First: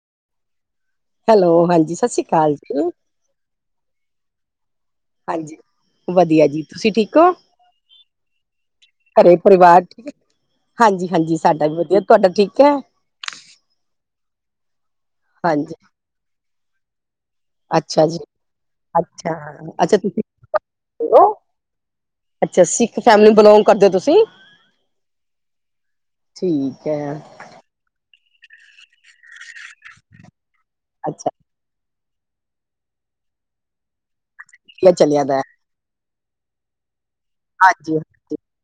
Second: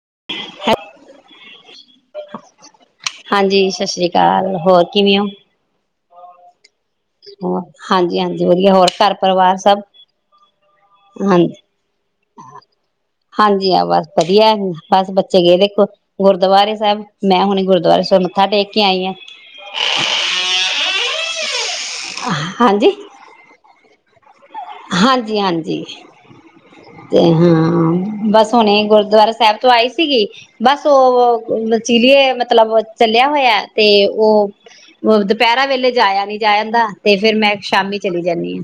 [inaudible] Hello ਹਾਂਜੀ ਸਤ ਸ੍ਰੀ ਅਕਾਲ ਜੀ ਚਾਲ ਹੋਰ ਕਿਵੇਂ ਓ ਹਾਂਜੀ ਵਧੀਆ ਜੀ ਤੁਸੀਂ ਠੀਕ ਹੋ ਹਾਂਜੀ-ਹਾਂਜੀ ਵਧੀਆ ਹੋਰ ਘਰ ਘਰੇ ਪਰਿਵਾਰ ਸਭ ਠੀਕ ਹਾਂਜੀ ਹਾਂਜੀ ਸਾਡਾ ਵੀ ਵਧੀਆ ਤੁਹਾਡਾ ਠੀਕ ਹੈ ਹਾਂਜੀ-ਹਾਂਜੀ ਹਾਂ ਬਸ ਵਧੀਆ ਬਸ ਬੱਚੇ ਗਏ ਹਾਂਜੀ ਦੇਖੋ ਗੁਰਦੁਆਰੇ ਸਭ ਮੈਂ ਹੁਣੀ ਗੁਰਦੁਆਰੇ ਅੱਛਾ ਜੀ ਸਰ ਮੱਥਾ ਟੇਕ ਕੇ ਆਈ ਆ। ਅੱਛਾ ਅੱਛਾ ਤੁਸੀਂ ਹੋ ਅੱਛਾ ਸਿੱਖ ਫੈਮਿਲੀ ਬਿਲੋਂਗ ਕਰਦੇ ਹੋ ਤੁਸੀਂ ਸੀ [unintelligible] ਹਾਂਜੀ- ਹਾਂਜੀ ਠੀਕ ਹੈ ਤੇ ਹਾਂ ਬਸ ਹਣੇ ਗੁਰਦੁਆਰਾ ਸਾਹਿਬ ਤੋਂ ਆਈ ਸੀਗੀ ਬਸ ਅੱਛਾ ਉਹ ਚੀਲੀਏ ਮਤਲਬ ਚੱਲਿਆ ਹੋਇਆ ਤੇ ਉਹ ਵਧੀਆ ਚਲਿਆ ਦਾ ਦੁਪਹਿਰਾ ਵੇਲੇ ਜਾਇਆ ਨੀ ਜਾ ਆਂਦਾ ਅਤੇ ਫਿਰ ਮੈਂ ਹਾਂਜੀ ਸ਼ਾਮੀ ਚਲੀ ਹਾਂਜੀ, ਜਾਂਣੀ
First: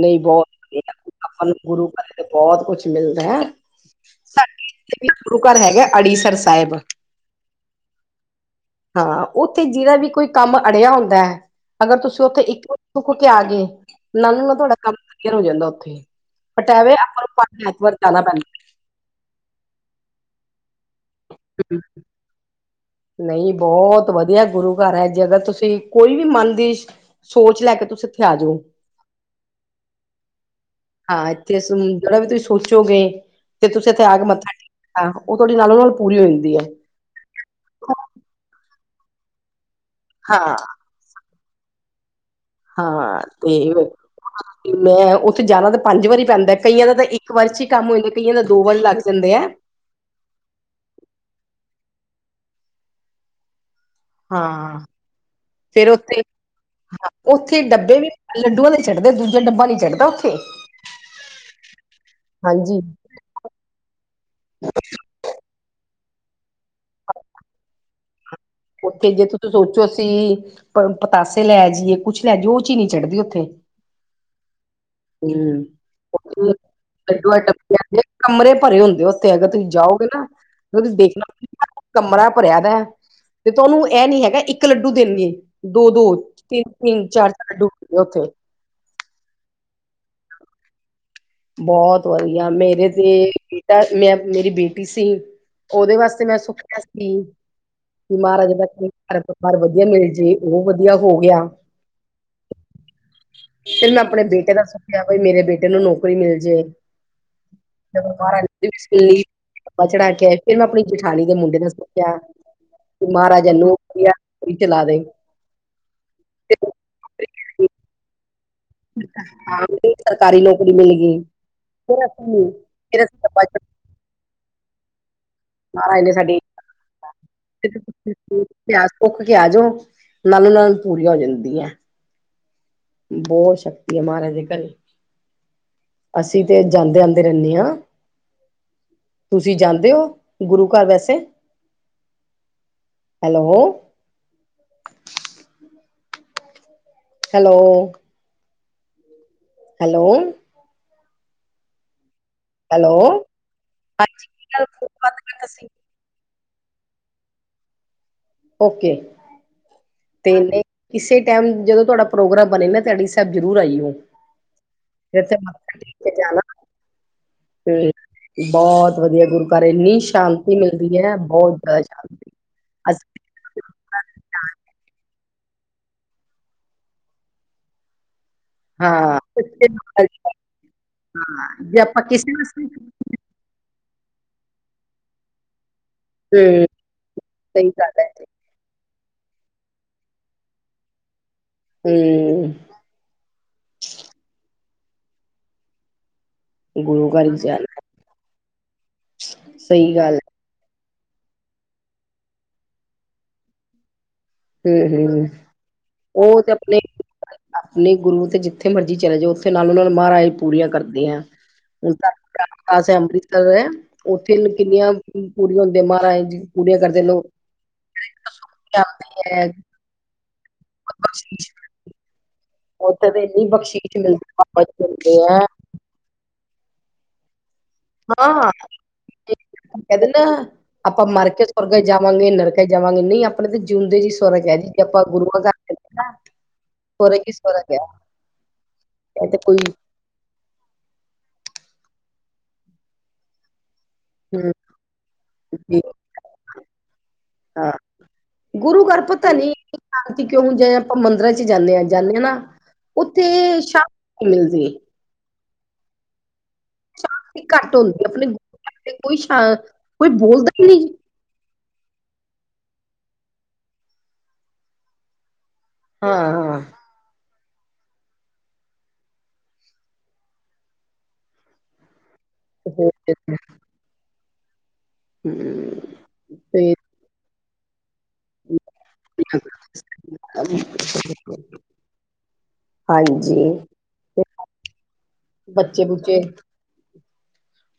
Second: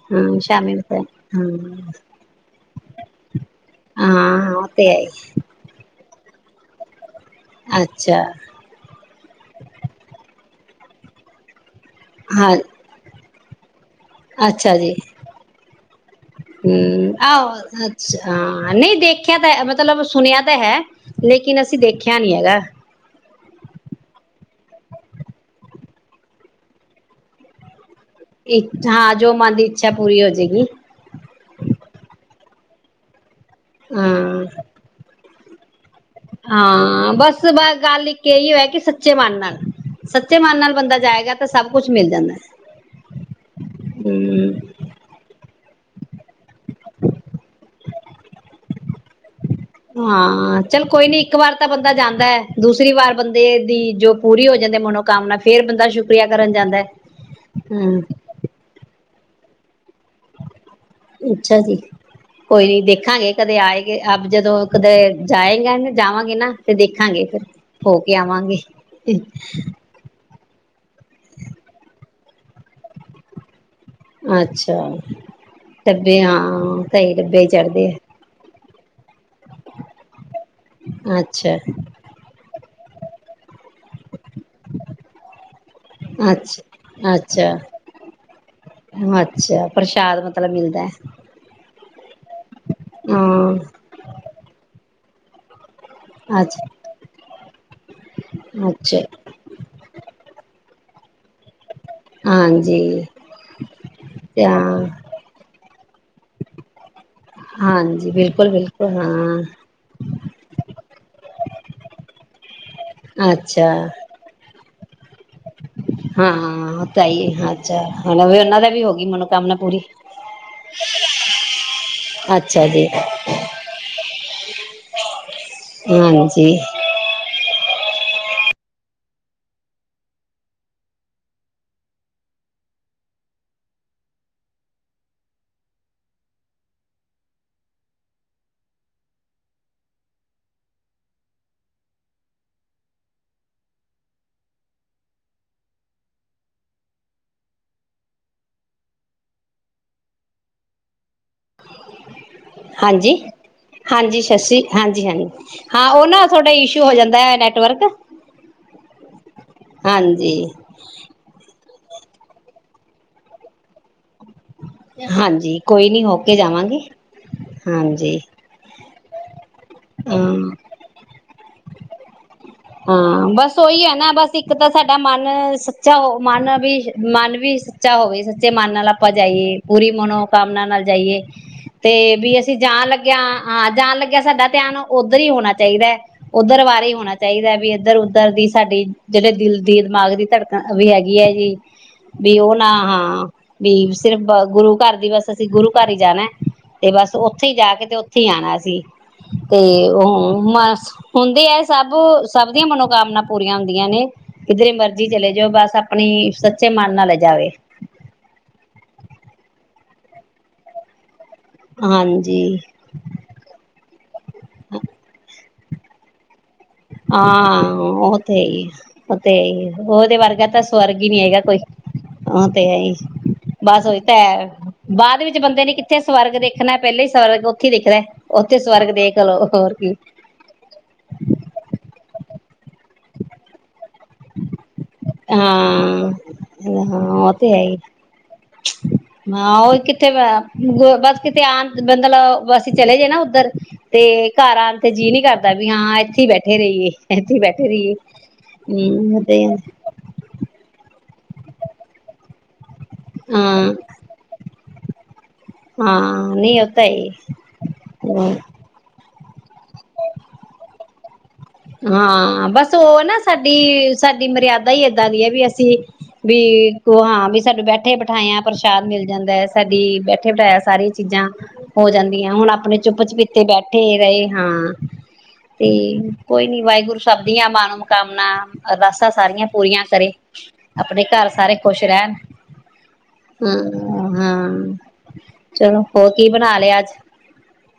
ਨਹੀਂ ਹਾਂ ਬਹੁਤ ਸ਼ਾਮੀ ਵਧੀਆ ਹਾਂ ਆਪਾਂ ਨੂੰ ਗੁਰੂ ਘਰ ਬਹੁਤ ਕੁਛ ਮਿਲਦਾ ਹੈ ਹਾਂ ਉਹ ਤੇ ਹੈ ਹੀ। ਸਾਡੇ ਗੁਰੂ ਘਰ ਹੈਗਾ ਅੜੀਸਰ ਸਾਹਿਬ ਅੱਛਾ ਹਾਂ ਉੱਥੇ ਜਿਹੜਦਾ ਵੀ ਕੋਈ ਕੰਮ ਅੜਿਆ ਹੁੰਦਾ ਹੈ ਅਗਰ ਤੁਸੀਂ ਉੱਥੇ ਹਾਂ ਇੱਕ ਕੇ ਆ ਗਏ ਨਾਲੋਂ ਨਾ ਤੁਹਾਡਾ ਅੱਛਾ ਜੀ ਕੰਮ ਕਲੀਅਰ ਹੋ ਜਾਂਦਾ ਉੱਥੇ ਬਟ ਐਵੇਂ ਹਮ ਆਪਾਂ ਨੂੰ ਆਹੋ ਪੰਜ ਐਤਵਾਰ ਅੱਛ ਜਾਣਾ ਪੈਂਦਾ ਨਹੀਂ ਦੇਖਿਆ ਤਾਂ ਮਤਲਬ ਸੁਣਿਆ ਹੈ ਲੇਕਿਨ ਅਸੀਂ ਦੇਖਿਆ ਨੀ ਹੈਗਾ ਨਹੀਂ ਬਹੁਤ ਵਧੀਆ ਗੁਰੂ ਜੇ ਅਗਰ ਤੁਸੀਂ ਕੋਈ ਵੀ ਮਨ ਦੀ ਸੋਚ ਲੈ ਕੇ ਤੁਸੀਂ ਆ ਜਾਓ ਹਾਂ ਜੋ ਮਨ ਦੀ ਇੱਛਾ ਪੂਰੀ ਹੋਜਏਗੀ ਹਾਂ ਇੱਥੇ ਸੁਣ ਤੁਸੀਂ ਸੋਚੋਗੇ ਤੇੇ ਤੁਸੀਂ ਇੱਥੇ ਆਕੇ ਹਾਂ ਮੱਥਾ ਟੇਕਣਾ ਉਹ ਤੁਹਾਡੀੇ ਨਾਲੋਂ ਨਾਲ ਪੂਰੀ ਹੋ ਜਾਂਦੀ ਹੈ ਹਾਂ ਬਸ ਬ ਗੱਲ ਇੱਕ ਇਹੋ ਇ ਕਿ [unintelligible] ਸੱਚੇ ਮਨ ਹਾਂ ਨਾਲ ਬੰਦਾ ਜਾਏਗਾ ਤਾਂ ਸਭ ਕੁਛ ਮਿਲ ਜਾਂਦਾ ਹਾਂ ਤੇ ਹਮ ਮੈਂ ਉੱਥੇ ਜਾਣਾ ਤੇ ਪੰਜ ਵਾਰੀ ਪੈਂਦਾ ਕਈਆਂ ਦਾ ਤਾਂ ਇੱਕ ਵਾਰ ਚ ਹੀ ਕੰਮ ਹੋ ਜਾਂਦਾ ਕਈਆਂ ਦਾ ਦੋ ਵਾਰ ਲੱਗ ਜਾਂਦੇ ਆ ਹਾਂ ਚੱਲ ਕੋਈ ਨੀ ਇੱਕ ਵਾਰ ਤਾਂ ਬੰਦਾ ਜਾਂਦਾ ਹੈ ਦੂਸਰੀ ਵਾਰ ਬੰਦੇ ਦੀ ਜੋ ਪੂਰੀ ਹੋ ਜਾਂਦੀ ਹਾਂ। ਮਨੋਕਾਮਨਾ ਫੇਰ ਬੰਦਾ ਸ਼ੁਕਰੀਆ ਕਰਨ ਜਾਂਦਾ ਹਾਂ ਉੱਥੇ ਡੱਬੇ ਹਮ ਵੀ ਲੱਡੂਆਂ ਦੇ [unintelligible] ਅੱਛਾ ਜੀ ਕੋਈ ਹਾਂਜੀ। ਨੀ ਦੇਖਾਂਗੇ ਕਦੇ ਆਏ ਗ ਅ ਜਦੋਂ ਕਦੇ ਜਾਏਗਾ ਜਾਵਾਂਗੇ ਨਾ ਤੇ ਦੇਖਾਂਗੇ ਫੇਰ ਹੋ ਕੇ ਆਵਾਂ ਉੱਥੇ ਜੇ ਤੁਸੀਂ ਸੋਚੋ ਅਸੀ ਪਤਾਸੇ ਲੈ ਜੀਏ ਕੁੱਛ ਲੈ ਜੀਏ ਉਹ ਚੀਜ਼ ਨਹੀਂ ਚੜਦੀ ਉੱਥੇ ਅੱਛਾ ਹੂੰ, ਡੱਬੇ ਹਾਂ ਤੇਈ ਐਡੋ ਡੱਬੇ ਐਡ ਹੀ ਚੜ੍ਹਦੇ ਆ ਆਂਦੇ, ਕਮਰੇ ਭਰੇ ਹੁੰਦੇ ਉੱਥੇ ਅਗਰ ਤੁਸੀਂ ਜਾਓਗੇ ਨਾ ਤੁਸੀਂ ਅੱਛਾ ਦੇਖਣਾ ਕਮਰਾ ਭਰਿਆ ਦਾ [inaudible] ਤੇ ਤੁਹਾਨੂੰ ਇਹ ਨੀ ਹੈਗਾ ਇੱਕ ਲੱਡੂ ਦੇਣਗੇ ਦੋ ਦੋ ਤਿੰਨ ਤਿੰਨ ਅੱਛਾ ਚਾਰ ਚਾਰ ਅੱਛਾ ਲੱਡੂ ਹੋਣਗੇ ਉੱਥੇ ਅੱਛਾ ਪ੍ਰਸ਼ਾਦ ਮਤਲਬ ਮਿਲਦਾ ਐ ਹੋਈ ਆ ਮੇਰੇ ਤੇ ਬੇਟਾ ਮੈਂ ਮੇਰੀ ਬੇਟੀ ਸੀ ਸਿੰਘ ਉਹਦੇ ਵਾਸਤੇ ਮੈਂ ਅੱਛਾ ਸੁੋਚਿਆ ਸੀ ਕਿ ਮਹਾਰਾਜਾ ਅੱਛਾ ਘਰ ਪਰਿਵਾਰ ਵਧੀਆ ਮਿਲ ਜੇ ਉਹ ਵਧੀਆ ਯਾ ਹੋ ਗਿਆ ਹਾਂਜੀ ਫਿਰ ਮੈਂ ਆਪਣੇ ਬੇਟੇ ਦਾ ਤੇ- ਸੁਖਿਆ ਬਈ ਮੇਰੇ ਬੇਟੇ ਨੂੰ ਨੋਕਰੀ ਮਿਲ ਜਾਏ। [inaudible] ਹਾਂਜੀ ਬਿਲਕੁਲ ਬਿਲਕੁਲ ਹਾਂ ਤੇ ਮਹਾਰਾਜਾ ਇਹ ਅੱਛਾ ਨੂੰ ਚਲਾ ਦੇ- ਹਾਂ ਉਹ ਤਾਂ ਹੀ ਅੱਛਾ ਹੁਣ ਵੀ ਉਹਨਾਂ ਦਾ ਵੀ ਹੋ ਗਈ ਮਨੋਕਾਮਨਾ ਹਾਂ ਪੂਰੀ ਸਰਕਾਰੀ ਨੌਕਰੀ ਮਿਲ ਗਈ ਕੀਰਤ ਨੂੰ ਅੱਛਾ ਜੀ ਹਾਂਜੀ- ਆਸਾ ਸੁਖ ਕੇ ਆ ਜਾਓ ਨਾਲੋਂ ਨਾਲ ਪੂਰੀਆਂ ਹੋ ਜਾਂਦੀਆਂ ਬਹੁਤ ਸ਼ਕਤੀ ਆ ਮਹਾਰਾਜ ਦੇ ਘਰੇ ਅਸੀਂ ਤੇ ਜਾਂਦੇ ਆਉਦੇ ਰਹਿੰਦੇ ਹਾਂ ਤੁਸੀਂ ਜਾਂਦੇ ਹੋ ਗੁਰੂ ਘਰ ਵੈਸੇ ਹੈਲੋ। ਹੈਲੋ- ਹੈਲੋ- ਹੈਲੋ ਹਾਂਜੀ- ਹਾਂਜੀ ਸਸ਼ੀ ਹਾਂਜੀ -ਹਾਂਜੀ ਹਾਂ ਉਹਨਾਂ ਤੁਹਾਡਾ ਇਸ਼ੂ ਹੋ ਜਾਂਦਾ ਹੈ। ਨੈਟਵਰਕ ਓਕੇ ਹਾਂਜੀ ਤੇ ਕਿਸੇ ਟਾਈਮ ਜਦੋਂ ਤੁਹਾਡਾ ਪ੍ਰੋਗਰਾਮ ਬਣੇ ਨਾ ਆੜੀਸਾਹਿਬ ਜ਼ਰੂਰ ਆਈਉ ਹਾਂਜੀ ਕੋਈ ਨੀ ਹੋ ਕੇ ਜਾਣਾ ਜਾਵਾਂਗੇ ਤੇ ਹਾਂਜੀ ਬਹੁਤ ਵਧੀਆ ਗੁਰੂ ਪਰ ਇੰਨੀ ਹਾਂ ਸ਼ਾਂਤੀ ਮਿਲਦੀ ਹੈ। ਬਹੁਤ ਬਹੁਤ ਸ਼ਾਂਤੀ ਅਸੀਂ ਹਾਂ ਬਸ ਉਹੀ ਹੈ। ਨਾ ਬਸ ਇੱਕ ਤਾਂ ਸਾਡਾ ਮਨ ਸੱਚਾ ਹੋ ਮਨ ਵੀ ਮਨ ਵੀ ਸੱਚਾ ਹੋਵੇ ਸ ਮਨ ਨਾਲ ਆਪਾਂ ਜਾਈਏ ਪੂਰੀ ਹਾਂ ਮਨੋਕਾਮਨਾ ਨਾਲ ਜਾਈਏ ਜੇ ਆਪਾਂ ਤੇ ਕਿਸੇ ਵੀ ਅਸੀ ਵਾਸਤੇ ਜਾਣ ਲੱਗਿਆ ਹਾਂ ਜਾਣ ਲੱਗੇ ਸਾਡਾ ਧਿਆਨ ਉੱਧਰ ਹੀ ਹੋਣਾ ਚਾਹੀਦਾ ਹੈ। ਉਧਰ ਹੂੰ ਬਾਰੇ ਹੀ ਹੋਣਾ ਚ' ਸਹੀ ਵੀ ਇੱਧਰ ਗੱਲ ਹੈ ਉੱਧਰ ਦੀ ਸਾਡੀ ਜਿਹੜੇ ਦਿਲ ਦੀ ਦਿਮਾਗ ਦੀ ਧੜਕਣ ਵੀ ਹੈਗੀ ਹੈ। ਵੀ ਉਹ ਹੂੰ ਨਾ ਹਾਂ ਵੀ ਸਿਰਫ ਗੁਰੂ ਘਰ ਦੀ ਬਸ ਅਸੀ ਗੁਰੂ ਘਰ ਹੀ ਜਾਣਾ ਤੇ ਗੁਰੂ ਬਸ ਘਰ ਉੱਥੇ ਹੀ ਜਾ ਜਾਣਾ ਕੇ ਤੇ ਉੱਥੇ ਹੀ ਆਉਣਾ ਸੀ ਤੇ ਸਹੀ ਗੱਲ ਉਹ ਮ ਹੁੰਦੀ ਹੈ। ਸਭ ਓ ਸਭ ਦੀ ਮਨੋ ਕਾਮਨਾ ਪੂਰੀਆਂ ਹੁੰਦੀਆਂ ਨੇ ਕਿਧਰੇ ਹਮ ਮਰਜ਼ੀ ਹਮ ਚਲੇ ਜਾਓ ਬਸ ਆਪਣੀ ਉਹ ਤੇ ਸੱਚੇ ਆਪਣੇ ਮਨ ਨਾਲ ਲੈ ਜਾਵੇ ਆਪਣੇ ਗੁਰੂ ਤੇ ਜਿੱਥੇ ਮਰਜ਼ੀ ਚਲੇ ਜਾ ਉੱਥੇ ਨਾਲ ਉਹਨਾਂ ਨੂੰ ਮਹਾਰਾਜ ਪੂਰੀਆਂ ਕਰਦੇ ਆ। ਹੁਣ ਤੱਕ ਹਾਂਜੀ। ਪਾਸ ਹੈ ਅੰਮ੍ਰਿਤਸਰ ਹੈ ਉੱਥੇ ਕਿੰਨੀਆਂ ਪੂਰੀਆ ਹੁੰਦੀਆਂ। ਬਿਮਾਰ ਆਏ ਜੀ ਪੂਰੀਆਂ ਕਰਦੇ ਲੋਕ ਹਾਂ ਉਹ ਤੇ ਹੈ ਹੀ ਜਾਂਦੀ ਤੇ ਹੈ ਉਹਦੇ ਵਰਗਾ ਤਾਂ ਸਵਰਗ ਹੀ ਨੀ ਹੈਗਾ ਬਖਸ਼ੀਸ਼ ਕੋਈ ਉਹ ਹੈ ਜੀ ਉੱਥੇ ਤੇ ਇੰਨੀ ਬਸ ਬਖਸ਼ੀਸ਼ ਉਹੀ ਤਾਂ ਮਿਲਦੀ ਹੈ ਬਾਬਾ ਜੀ ਮਿਲਦੇ ਬਾਅਦ ਵਿੱਚ ਹੈ ਬੰਦੇ ਨੇ ਕਿੱਥੇ ਸਵਰਗ ਦੇ ਖਣਾ ਪਹਿਲੇ ਹੀ ਸ ਥ ਦਿਖਦਾਹਾ ਹਾਂ ਉੱਥੇ ਸਵਰਗ ਦੇਖ ਲਓ ਹੋਰ ਕੀ ਕਹਿੰਦੇ ਨਾ ਆਪਾਂ ਮਰ ਕੇ ਸਵਰਗ ਜਾਵਾਂਗੇ ਨਰਕੇ ਜਾਵਾਂਗੇ ਨਹੀਂ ਆਪਣੇ ਤੇ ਜਿਉਂਦੇ ਜੀ ਸਵਰਗ ਹੈ ਜੀ ਜੇ ਆਪਾਂ ਗੁਰੂਆਂ ਘਰ ਚੱਲੇ ਹਾਂ ਨਾ ਹਾਂ ਉਹ ਤੇ ਹੈ ਹੀ ਇਹ ਤੇ ਹ ਕੋਈ ਉਹੀ ਕਿਥੇ ਬਸ ਕਿਤੇ ਆ ਬਲ ਬਸੀ ਚਲੇ ਜਾਣਾ ਉੱਧਰ ਤੇ ਹੂੰ ਘਰ ਆਉਣ ਤੇ ਜੀਅ ਨੀ ਕਰਦਾ ਵੀ ਜੀ ਹਾਂ ਇੱਥੇ ਹੀ ਬੈਠੇ ਰਹੀਏ ਇੱਥੇ ਬੈਠੇ ਹਾਂ ਰਹੀਏ ਗੁਰੂ ਘਰ ਹਮ ਪਤਾ ਤੇ ਨੀ ਸ਼ਾਂਤੀ ਕਿਉਂ ਜ ਆਪਾਂ ਮੰਦਰਾਂ ਜਾਂਦੇ ਹਾਂ ਜਾਂਦੇ ਹਾਂ ਨਾ ਉੱਥੇ ਹਾਂ ਸ਼ਾਂਤੀ ਮਿਲਦੀ ਹਾਂ ਨਹੀ ਹੋ ਤਾਂ ਹੈ ਈ ਸ਼ਾਂਤੀ ਘੱਟ ਹੁੰਦੀ ਆਪਣੇ ਹਮ ਗੁਰੂ ਘਰ ਤੇ ਕੋਈ ਸ਼ ਕੋਈ ਬੋਲਦਾ ਹੀ ਨਹੀਂ ਹਾਂ ਬਸ ਉਹ ਨਾ ਸਾਡੀ ਸਾਡੀ ਮਰਿਆਦਾ ਹੀ ਏਦਾਂ ਦੀ ਹੈ ਵੀ ਹਾਂ ਵੀ ਹਾਂ ਉਹ ਹਾਂ ਵੀ ਸਾਨੂੰ ਬੈਠੇ ਬਿਠਾਇਆ ਪ੍ਰਸ਼ਾਦ ਮਿਲ ਜਾਂਦਾ ਹੈ ਸਾਡੀ ਬੈਠੇ ਬਿਠਾਇਆ ਸਾਰੀਆਂ ਚੀਜ਼ਾਂ ਹੋ ਜਾਂਦੀ। ਹੁਣ ਆਪਣੇ ਹੂੰ ਚੁੱਪ ਚੁਪੀਤੇ ਬੈਠੇ ਰਹੇ। ਹਾਂ ਤੇ ਕੋਈ ਨੀ ਤੇ ਵਾਹਿਗੁਰੂ ਸਬ ਮਾਂ ਨੂੰ ਕਾਮਨਾ ਅਰਦਾਸਾਂ ਸਾਰੀਆਂ ਪੂਰੀਆਂ ਕਰੇ ਆਪਣੇ ਘਰ ਸਾਰੇ ਖੁਸ਼ ਰਹਿਣ ਹਾਂਜੀ। ਹਮ ਹਮ ਹਮ ਬੱਚੇ ਬੁੱਚੇ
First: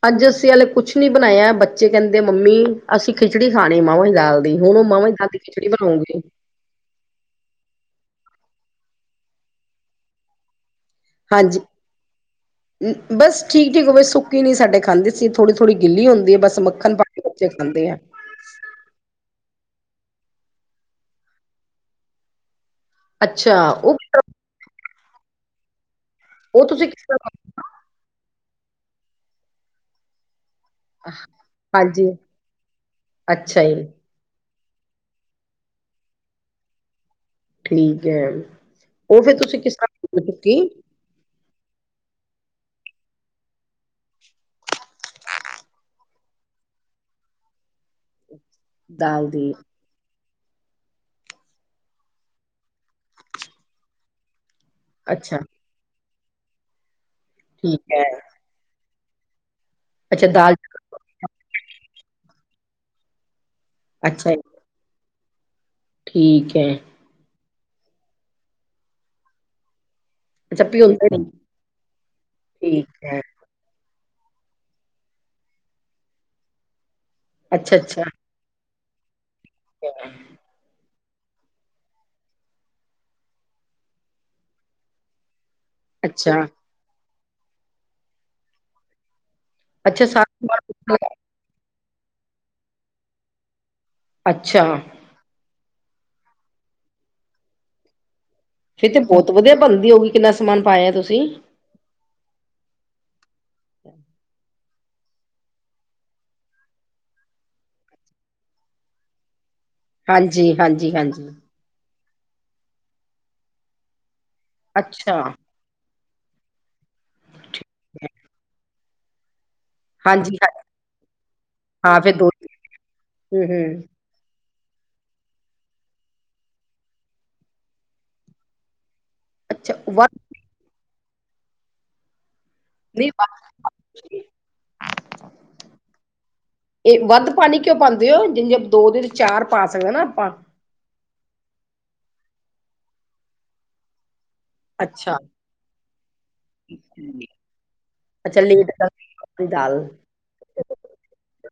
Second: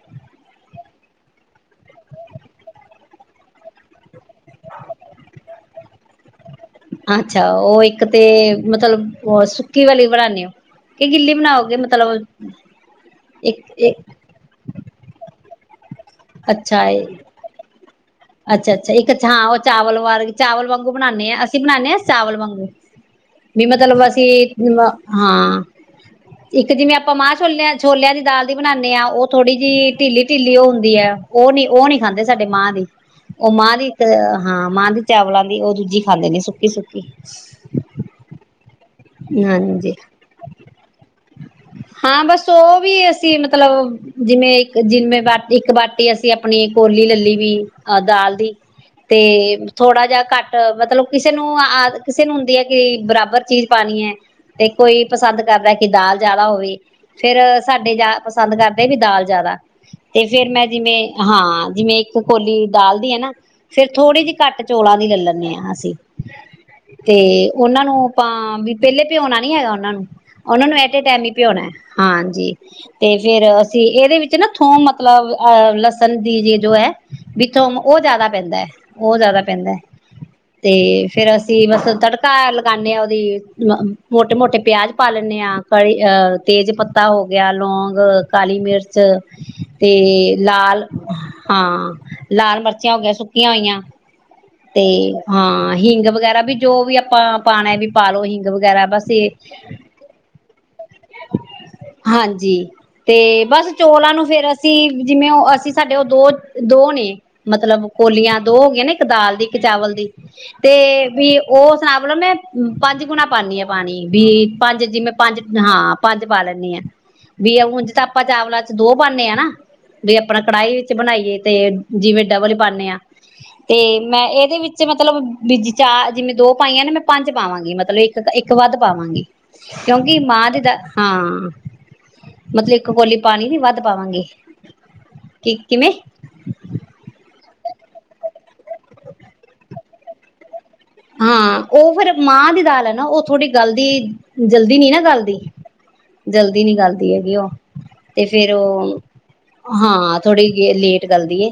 ਅੱਜ ਅੱਸੀ ਵਾਲੇ ਕੁਛ ਕੁਛ ਨੀ ਬਣਾਇਆ ਬੱਚੇ ਕਹਿੰਦੇ ਮੰਮੀ ਅਸੀਂ ਖਿਚੜੀ ਖਾਣੀ ਮਾਵਾਂ ਦੀ ਦਾਲ ਦੀ ਹੁਣ ਉਹ ਮਾਵਾਂ ਦੀ ਦਾਲ ਦੀ ਖਿਚੜੀ ਬਣਾਉਂਗੀ ਅੱਛਾ ਉਹ ਇੱਕ ਤੇ ਮਤਲਬ ਸੁੱਕੀ ਵਾਲੀ ਬਣਾਦੇ ਹੋ ਹਾਂਜੀ ਬਸ ਠੀਕ ਠੀਕ ਇੱਕ-ਇੱਕ ਹੋਵੇ ਸੁੱਕੀ ਨਹੀਂੀ ਸਾਡੇ ਖਾਂਦੇ ਸੀ ਥੋੜ੍ਹੀ ਥੋੜ੍ਹੀ ਗਿੱਲੀ ਹੁੰਦੀ ਹੈ ਬਸ ਮੱਖਣ ਪਾ ਕੇ ਬੱਚੇ ਖਾਂਦੇ ਆ ਅੱਛਾ ਅੱਛਾ ਇੱਕ ਚ ਹਾਂ ਚਾਵਲ ਵਾਰ ਚਾਵਲ ਵਾਂਗੂ ਬਣਾਉਨਦੇ ਹਾਂ ਅਸੀਂ ਬਣਾਂਦੇ ਹਾਂ ਚਾਵਲ ਵਾਂਗੂ ਅੱਛਾ ਵੀ ਉਹ ਮਤਲਬ ਅਸੀਂ ਹਾਂ ਉਹ ਇੱਕ ਤੁਸੀਂ ਜਿਵੇਂ ਕਿਸ ਆਪਾਂ ਤਰ੍ਹਾਂ ਮਾਂ ਛੋਲਿਆਂ ਛੋਲਿਆਂ ਦੀ ਦਾਲ ਬਣਾਉਂਦੇ ਹਾਂ ਉਹ ਥੋੜੀ ਜਿਹੀ ਢਿੱਲੀ ਢਿੱਲੀ ਉਹ ਹੁੰਦੀ ਹੈ ਉਹ ਨੀ ਉਹ ਨੀ ਹਾਂਜੀ ਖਾਂਦੇ ਸਾਡੇ ਮਾਂ ਦੀ ਉਹ ਅੱਛਾ ਮਾਂ ਜੀ ਦੀ ਤੇ ਹਾਂ ਮਾਂ ਦੀ ਚਾਵਲਾਂ ਦੀ ਉਹ ਦੂਜੀ ਖਾਂਦੇ ਨੇ ਸੁੱਕੀ ਸੁੱਕੀ ਠੀਕ ਹੈ ਉਹ ਫਿਰ ਤੁਸੀਂ ਕਿਸ ਹਾਂਜੀ ਤਰ੍ਹਾਂ ਹੋ ਚੁੱਕੀ ਹਾਂ ਬਸ ਉਹ ਵੀ ਅਸੀਂ ਮਤਲਬ ਜਿਵੇਂ ਇੱਕ ਜਿਵੇਂ ਬਾ ਇੱਕ ਬਾਟੀ ਅਸੀਂ ਆਪਣੀ ਕੋਲੀ ਲਲਈ ਵੀ ਅਹ ਦਾਲ ਦੀ ਤੇ ਦਾਲ ਦੀ ਥੋੜਾ ਜਿਹਾ ਘੱਟ ਮਤਲਬ ਕਿਸੇ ਨੂੰ ਆ ਕਿਸੇ ਨੂੰ ਹੁੰਦੀ ਹੈ ਕਿ ਬਰਾਬਰ ਚੀਜ਼ ਪਾਣੀ ਹੈ ਤੇ ਕੋਈ ਅੱਛਾ ਪਸੰਦ ਕਰਦਾ ਕਿ ਦਾਲ ਜ਼ਿਆਦਾ ਹੋਵੇ ਫੇਰ ਠੀਕ ਸਾਡੇ ਹੈ ਜਾਦਾ ਪਸੰਦ ਕਰਦੇ ਏਵੀ ਦਾਲ ਜਿਆਦਾ ਤੇ ਅੱਛਾ ਫੇਰ ਦਾਲ ਮੈਂ ਜਿਵੇਂ ਹਾਂ ਜਿਵੇਂ ਤੇ ਕੋਲੀ ਦਾਲ ਦੀ ਹੈ ਨਾ ਫੇਰ ਥੋੜੀ ਅੱਛਾ ਜਿਹੀ ਜੀ, ਘੱਟ ਚੋਲਾਂ ਦੀ ਲ ਲੈਣੀ ਮਿਆ ਸੀ ਠੀਕ ਹੈ ਤੇ ਉਹਨਾਂ ਨੂੰ ਆਪਾਂ ਵੀ ਪਹਿਲੇ ਭਿਉਣਾ ਨੀ ਹੈਗਾ ਉਹਨਾਂ ਨੂੰ ਅੱਛਾ ਉਹਨਾਂ ਨੂੰ ਐਟ ਏ ਭਿਉਂਦੇ ਨੀ ਟਾਈਮ ਹੀ ਭਿਉਣਾ ਹਾਂਜੀ ਠੀਕ ਤੇ ਹੈ ਫੇਰ ਅਸੀਂ ਇਹਦੇ ਵਿੱਚ ਨਾ ਥੋਂਮ ਮਤਲਬ ਅਹ ਲੱਸਣ ਦੀ ਜੇ ਜੋ ਹੈ ਵਿੱਚ ਅੱਛਾ ਉਹ ਅੱਛਾ ਜ਼ਿਆਦਾ ਪੈਂਦਾ ਹੈ ਉਹ ਜ਼ਿਆਦਾ ਪੈਂਦਾ ਤੇ ਫੇਰ ਅਸੀਂ ਮਤਲਬ ਤੜਕਾ ਲਗਾਉਂਦੇ ਹਾਂ ਉਹਦੀ ਮੋਟੇ ਮੋਟੇ ਪਿਆਜ ਪਾ ਲੈਂਦੇ ਹਾਂ ਕ ਅ ਅੱਛਾ। ਤੇਜਪਤ ਪੱਤਾ ਹੋ ਗਿਆ ਲੌਗ ਕਾਲੀ ਮਿਰਚ ਤੇ ਅੱਛਾ ਲਾਲ ਸਾਰਾ ਹਾਂ ਲਾਲ ਮਿਰਚਾਂ ਹੋ ਗ ਸੁੱਕੀਆਂ ਹੋਈਆਂ ਅੱਛਾ ਤੇ ਹਾਂ ਹਿੰਗ ਵਗੈਰਾ ਵੀ ਜੋ ਵੀ ਆਪਾਂ ਪਾਉਣਾ ਵੀ ਪਾਲੋ ਹਿੰਗ ਵਗੈਰਾ ਫਿਰ ਤੇ ਬਸ ਬਹੁਤ ਵਧੀਆ ਇਹ ਬਣਦੀ ਹੋਊਗੀ ਕਿੰਨਾ ਸਮਾਨ ਪਾਇਆ ਤੁਸੀਂ ਹਾਂਜੀ ਤੇ ਬਸ ਚੋਲਾਂ ਨੂੰ ਫੇਿਰ ਅਸੀਂ ਜਿਵੇਂ ਉਹ ਅਸੀਂ ਸਾਡੇ ਉਹ ਦੋ ਦੋ ਨੇ ਮਤਲਬ ਕੋਲੀਆਂ ਦੋ ਹੋ ਗਆਂ ਨੇ ਇੱਕ ਦਾਲ ਦੀ ਚਾਵਲ ਦੀ ਹਾਂਜੀ ਤੇ ਹਾਂਜੀ ਹਾਂਜੀ ਵੀ ਉਹ ਸੁਣਾ ਪੰਜ ਗੁਣਾ ਪਾਉਂਦੀ ਆ ਪਾਣੀ ਵੀ ਪੰਜ ਜਿਵੇਂ ਅੱਛਾ ਪੰਜ ਹਾਂ ਪੰਜ ਪਾ ਲੈਂਨੀ ਆ ਵੀ ਹ ਜ ਤਾਂ ਆਪਾਂ ਚਾਵਲਾ ਦੋ ਪਾਉਨੇ ਆ ਨਾਂ ਵੀ ਹਾਂਜੀ ਆਪਣਾ ਹਾਂ ਕੜਾਹੀ ਵਿੱਚ ਬਣਾਈਏ ਤੇ ਹਾਂ ਫਿਰ ਜਿਵੇਂ ਦੋ ਡਬਲ ਪਾਦੇ ਹਾਂ ਹੂੰ ਹੂੰ ਤੇ ਮੈਂ ਇਹਦੇ ਵਿੱਚ ਮਤਲਬ ਬੀਜੀ ਚਾਰ ਜਿਵੇਂ ਦੋ ਪਾਈਆਂ ਨੇ ਮੈਂ ਪੰਜ ਪਾਵਾਂਗੀ ਮਤਲਬ ਤਾਂ ਇੱਕ ਵੱਧ ਪਾਵਾਂਗੇ ਅੱਛਾ ਵੱਧ ਕਿਉਂਕਿ ਮਾਂ ਦੇ ਦਾ ਹਾਂ ਮਤਲਬ ਇੱਕ ਨਹੀਂ ਕੋਲੀ ਪਾਣੀ ਵੀ ਵੱਧ ਪਾਵਾਂਗੇ ਕਿ ਕਿਵੇਂ ਇਹ ਵੱਧ ਪਾਣੀ ਕਿਉਂ ਪਾਉਂਦੇ ਹੋ ਜਿੀਆਂ ਦੋ ਦਿਨ ਚਾਰ ਪਾ ਸਕਦੇ ਨਾ ਹ ਹਾਂ ਉਹ ਫੇਿਰ ਮਾਂ ਦੀ ਦਾਲ ਆ ਨਾ ਉਹ ਥੋੜ੍ਹੀ ਗਲਦੀ ਜਲਦੀ ਨੀ ਨਾ ਅੱਛਾ ਗੱਲਦੀ ਜਲਦੀ ਨੀ ਗੱਲਦੀ ਹੈਗੀ ਉਹ ਤੇ ਅੱਛਾ ਫੇਿਰ ਲੇਟ ਉਹ ਦੀ ਦਾਲ ਹਾਂ ਥੋੜੀ ਲੇਟ ਕਰੱਲਦੀ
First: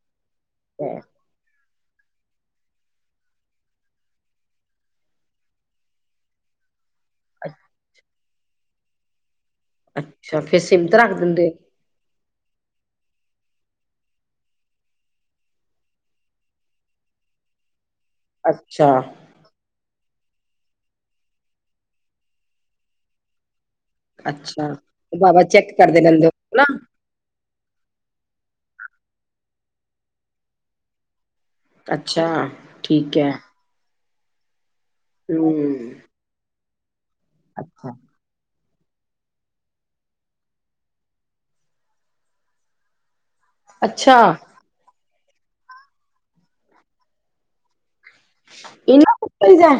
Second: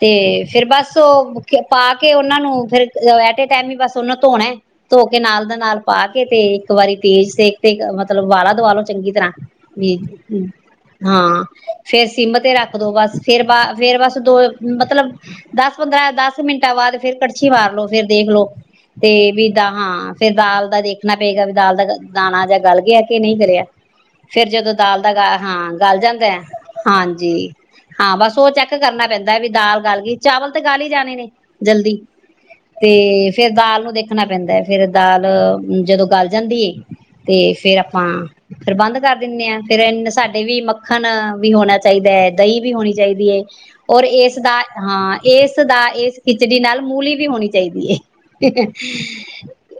ਤੇ ਫੇਰ ਬੱਸ ਹੈ ਉਹ ਮੁ ਪਾ ਕੇ ਉਹਨਾਂ ਨੂੰ ਫਿਰ ਐਟੇ ਟਾਈਮੀ ਬਸ ਉਹਨੂੰ ਧੋਣਾ ਧੋ ਕੇ ਨਾਲ ਦਾ ਨਾਲ ਪਾ ਕੇ ਤੇ ਇੱਕ ਵਾਰੀ ਤੇਜ਼ ਸੇਕ ਤੇ ਮਤਲਬ ਉਬਾਲਾ ਦਵਾ ਲੋ ਚੰਗੀ ਤਰ੍ਹਾਂ ਅੱਛਾ ਫਿਰ ਸਿਮ ਤੇ ਰੱਖ ਹਾਂ ਦਿੰਦੇ ਫੇਰ ਸਿੰਮ ਤੇ ਰੱਖ ਦੋ ਬਸ ਫੇਰ ਬਾ ਫੇਰ ਬਸ ਦੋ ਮਤਲਬ ਦਸ ਪੰਦਰਾਂ ਦਸ ਮਿੰਟਾਂ ਬਾਦ ਫੇਰ ਕੜਛੀ ਮਾਰਲੋ ਫੇਰ। ਦੇਖਲੋ ਅੱਛਾ ਤੇ ਵੀਦਾਂ ਹਾਂ। ਫੇਰ ਦਾਲ ਦਾ ਦੇਖਣਾ ਪਏਗਾ ਵੀ ਦਾਲ ਦਾ ਦਾਣਾ ਜਾਂ ਗਲ ਗਿਆ ਕਿ ਨਹੀਂ ਗਲਿਆ। ਫੇਰ ਅੱਛਾ ਜਦੋਂ ਦਾਲ ਦਾ ਗਾ ਬਾਬਾ ਚੈੱਕ ਹਾਂ ਗਲ ਕਰਦੇ ਰਹਿੰਦੇ ਜਾਂਦੈ ਹੋ ਨਾ ਹਾਂਜੀ। ਹਾਂ, ਬਸ ਔ ਚੈੱਕ ਕਰਨਾ ਪੈਂਦਾ ਵੀ ਦਾਲ ਗਾਲ ਗੀ ਚਾਵਲ ਤੇ ਗਾਲ ਈ ਜਾਣੇ ਨੇ। ਜਲਦੀ ਅੱਛਾ। ਠੀਕ ਤੇ ਹੈ ਫੇਰ ਦਾਲ ਨੋ ਦੇਖਣਾ ਪੈਂਦੈ। ਫੇਰ ਦਾਲ ਹੂੰ ਜਦੋਂ ਗਲ ਜਾਂਦੀ ਏ। ਤੇ ਫੇਰ ਅੱਛਾ ਅਪਾਂ ਫੇਰ ਬੰਦ ਕਰ ਦਿੰਣੇ ਆਂ, ਫੇਰ ਏਨ ਸਾਡੇ ਵੀ ਮੱਖਣ ਵੀ ਹੋਣਾ ਚਾਹੀਦੈ, ਦਹੀਂ ਵੀ ਹੋਣੀ ਚਾਈਦੀ ਏ। ਔਰ ਅੱਛਾ ਏਸਦਾ ਹਾਂ। ਏਸ ਦਾ ਏਸ ਖਿਚੜੀ ਨਾਲ ਮੂਲੀ ਵੀ ਹੋਣੀ ਚਾਈਦੀ ਏ। ਏਨੁ ਕੁਟੀ ਜਾ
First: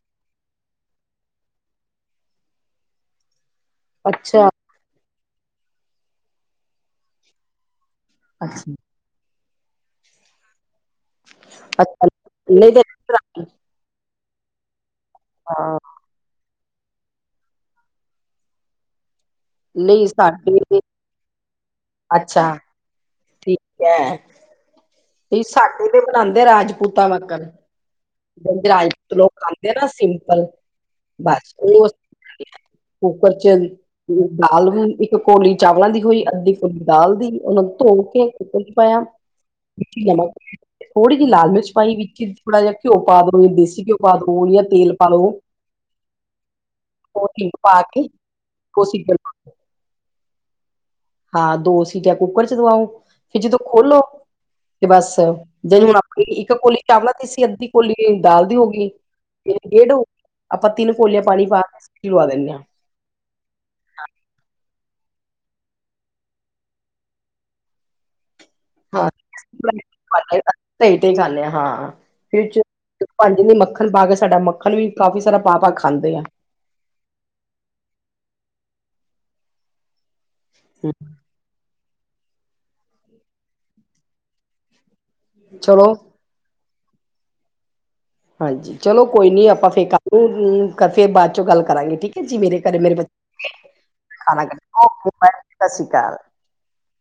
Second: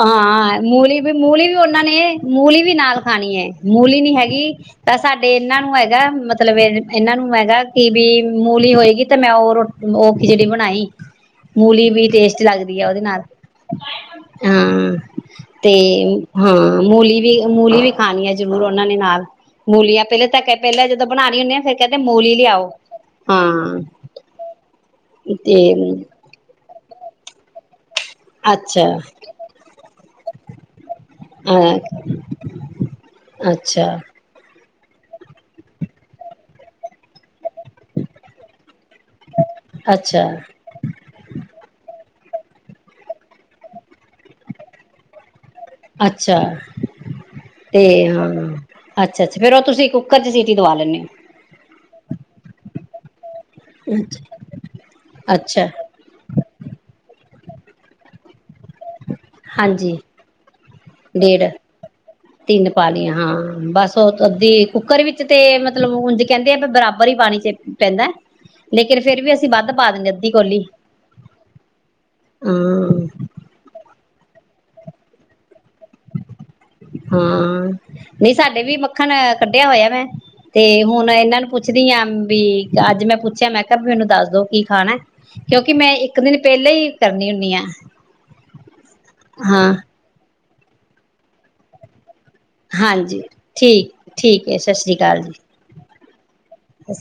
ਹਾਂਆ ਮੂਲੀ ਵੀ ਮੂਲੀ ਵੀ ਔਨਾਂ ਨੇ ਮੂਲੀ ਵੀ ਨਾਲ ਖਾਣੀ ਏ। ਮੂਲੀ ਨੀ ਅੱਛਾ ਹੈਗੀ ਤਾਂ ਸਾਡੇ ਇਨਾਂ ਨੂੰ ਹੈਗੈ ਮਤਲਬ ਇਨਾਂ ਨੂੰ ਹੈਗੈ। ਕੀ ਵੀ ਮੂਲੀ ਹੋਏਗੀ ਤੇ ਮੈਂ ਔ ਰੋਟੀ ਮੋਗ ਖਿਚੜੀ ਬਣਾਈ। ਮੂਲੀ ਅੱਛਾ ਵੀ ਟੇਸਟੀ ਲੱਗਦੀ ਆ ਔਦੇ ਨਾਲ। ਹਾਂ। ਤੇ ਨਹੀਂ ਹਾਂ, ਮੂਲੀ ਵੀ ਮੂਲੀ ਵੀ ਖਾਣੀ ਹੈ ਜ਼ਰੂਰ ਔਨਾਂ ਨੇ ਨਾਲ। ਮੂਲੀਆਂ ਨਹੀਂ ਪੈਲੇ ਤੱਕ ਸਾਡੇ ਪੈਲਾਂ ਜਦੋਂ ਬਣਾਣੀ ਹੁਣੇ ਕੈੰਦੇ ਮੂਲੀ ਅੱਛਾ ਲਿਆਓ। ਠੀਕ ਹੈ। ਵੀ ਸਾਡੇ ਤੇ ਬਣਾਂਦ ਦੇ ਰਾਜਪੂਤਾ ਵਾਕਣ। ਬੰਦੇ ਅੱਛਾ ਆੰਹੇ ਲੋਕ ਖਾਂਦੇ ਏਨਾ ਸਿੰਪਲ ਬਸ ਅ ਓਸ [unintelligible] ਕੁੱਕਰ ਚ ਅੱਛਾ ਵੀ ਦਾਲ ਵੀ ਇੱਕ ਕੋਲੀ ਚਾਵਲਾਂ ਦੀ ਹੋਈ ਅੱਧੀ ਫੁੱਲ ਦਾਲ ਦੀ। ਔਨੂੰ ਧੋ ਕੇ ਕੁੱਕਰ ਚ ਪਾਯਾ, ਅੱਛਾ ਨਮਕ ਥੋੜ੍ਹੀ ਜੀ ਲਾਲ ਮਿਰਚ ਪਾਈ ਵਿੱਚ। ਥੋੜਾ ਜਾ। ਘਿਓ ਪਾ ਦੋ, ਦੇਸੀ ਘਿਓ ਪਾ ਦੋ ਜਾਂ ਤੇਲ ਪਾ ਲੋ? ਅੱਛਾ ਪਾ ਤੇ ਕੇ ਹਾਂ ਦੋ ਸੀਟੀਆਂ ਅੱਛਾ ਅੱਛਾ ਫੇਰ ਉਹ ਤੁਸੀਂ ਕੁੱਕਰ ਚ? ਸੀਟ ਦਵਾ ਲੈਣੇ ਹੋ? ਹਾਂ ਦੋ ਸੀਟੀ? ਠੀਕ ਹੈ ਕੁੱਕਰ ਚ ਦਵਾਉ? ਤੇ ਜਦੋਂ ਹੋ ਖੋਲੋ ਤੇ ਬਸ ਅੱਛਾ ਜਦ ਹੁਣ ਆਪਣੀ ਇੱਕ ਕੋਲੀ ਚਾਵਲਾ ਦੀ ਸੀ? ਤੇ ਅੱਧੀ ਕੋਲੀ ਦਾਲ ਦੀ ਹੋ ਗਈ? ਮੇਰੀ ਡੇਢ ਹਾਂਜੀ ਹੋ ਗਈ ਆਪਾਂ ਤਿੰਨ ਕੋਲੀਆਂ ਡੇਢ ਪਾਣੀ ਪਾ ਕੇ ਸੀਟੀ ਲਵਾ ਦਿੰਦੇ ਹਾਂ। ਤਿੰਨ ਪਾਲੀਆਂ ਹਾਂ ਬਸ ਉਹ ਅੱਧੀ। ਕੁੱਕਰ ਵਿੱਚ ਤੇ ਮਤਲਬ ਉਂਝ ਕਹਿੰਦੇ ਆ ਵੀ ਬਰਾਬਰ ਹੀ ਪਾਣੀ ਚ ਪੈਂਦਾ ਹੈ? ਹਾਂ ਤੇ ਕੋਲੀ ਢਾਈ ਢਾਈ ਖਾਂਦੇ ਹਾਂ ਫੇਰ ਹੂੰ ਜਦੋਂ। ਮੱਖਣ ਪਾ ਕੇ ਸਾਡਾ ਮੱਖਣ ਵੀ ਕਾਫੀ ਸਾਰਾ ਪਾ ਪਾ? ਖਾਂਦੇ ਆ ਹੂੰ ਨਹੀਂ ਸਾਡੇ ਵੀ। ਮੱਖਣ ਕੱਢਿਆ ਹੋਇਆ ਮੈਂ? ਤੇ ਹੁਣ ਇਹਨਾਂ ਨੂੰ ਪੁੱਛਦੀ ਹਾਂ? ਵੀ ਅੱਜ ਮੈਂ ਪੁੱਛਿਆ ਮੈਂ ਕਿਹਾ ਵੀ ਮੈਨੂੰ ਦੱਸ ਦੋ ਕੀ ਖਾਣਾ ਹੈ? ਕਿਉਂਕਿ ਚਲੋ ਮੈਂ ਇੱਕ ਦਿਨ ਪਹਿਲਾਂ ਹੀ? ਕਰਨੀ ਹੁੰਨੀ ਆ। ਹਾਂਜੀ ਚਲੋ ਕੋਈ ਨੀ ਆਪਾਂ ਫਿਰ ਹੂੰ ਹੂੰ। ਕਦੇ ਬਾਅਦ ਚੋਂ ਗੱਲ ਕਰਾਂਗੇ ਠੀਕ। ਕਿ ਜਿਵੇਂ ਦੇ ਮੇਰੇ ਘਰੇ ਹਾਂਜੀ ਬੱਚੇ ਠੀਕ ਖਾਣਾ ਠੀਕ ਗਾ ਹੈ ਏ ਭੈਣ ਜੀ ਸਤਿ ਸ੍ਰੀ ਅਕਾਲ। ਬਸ।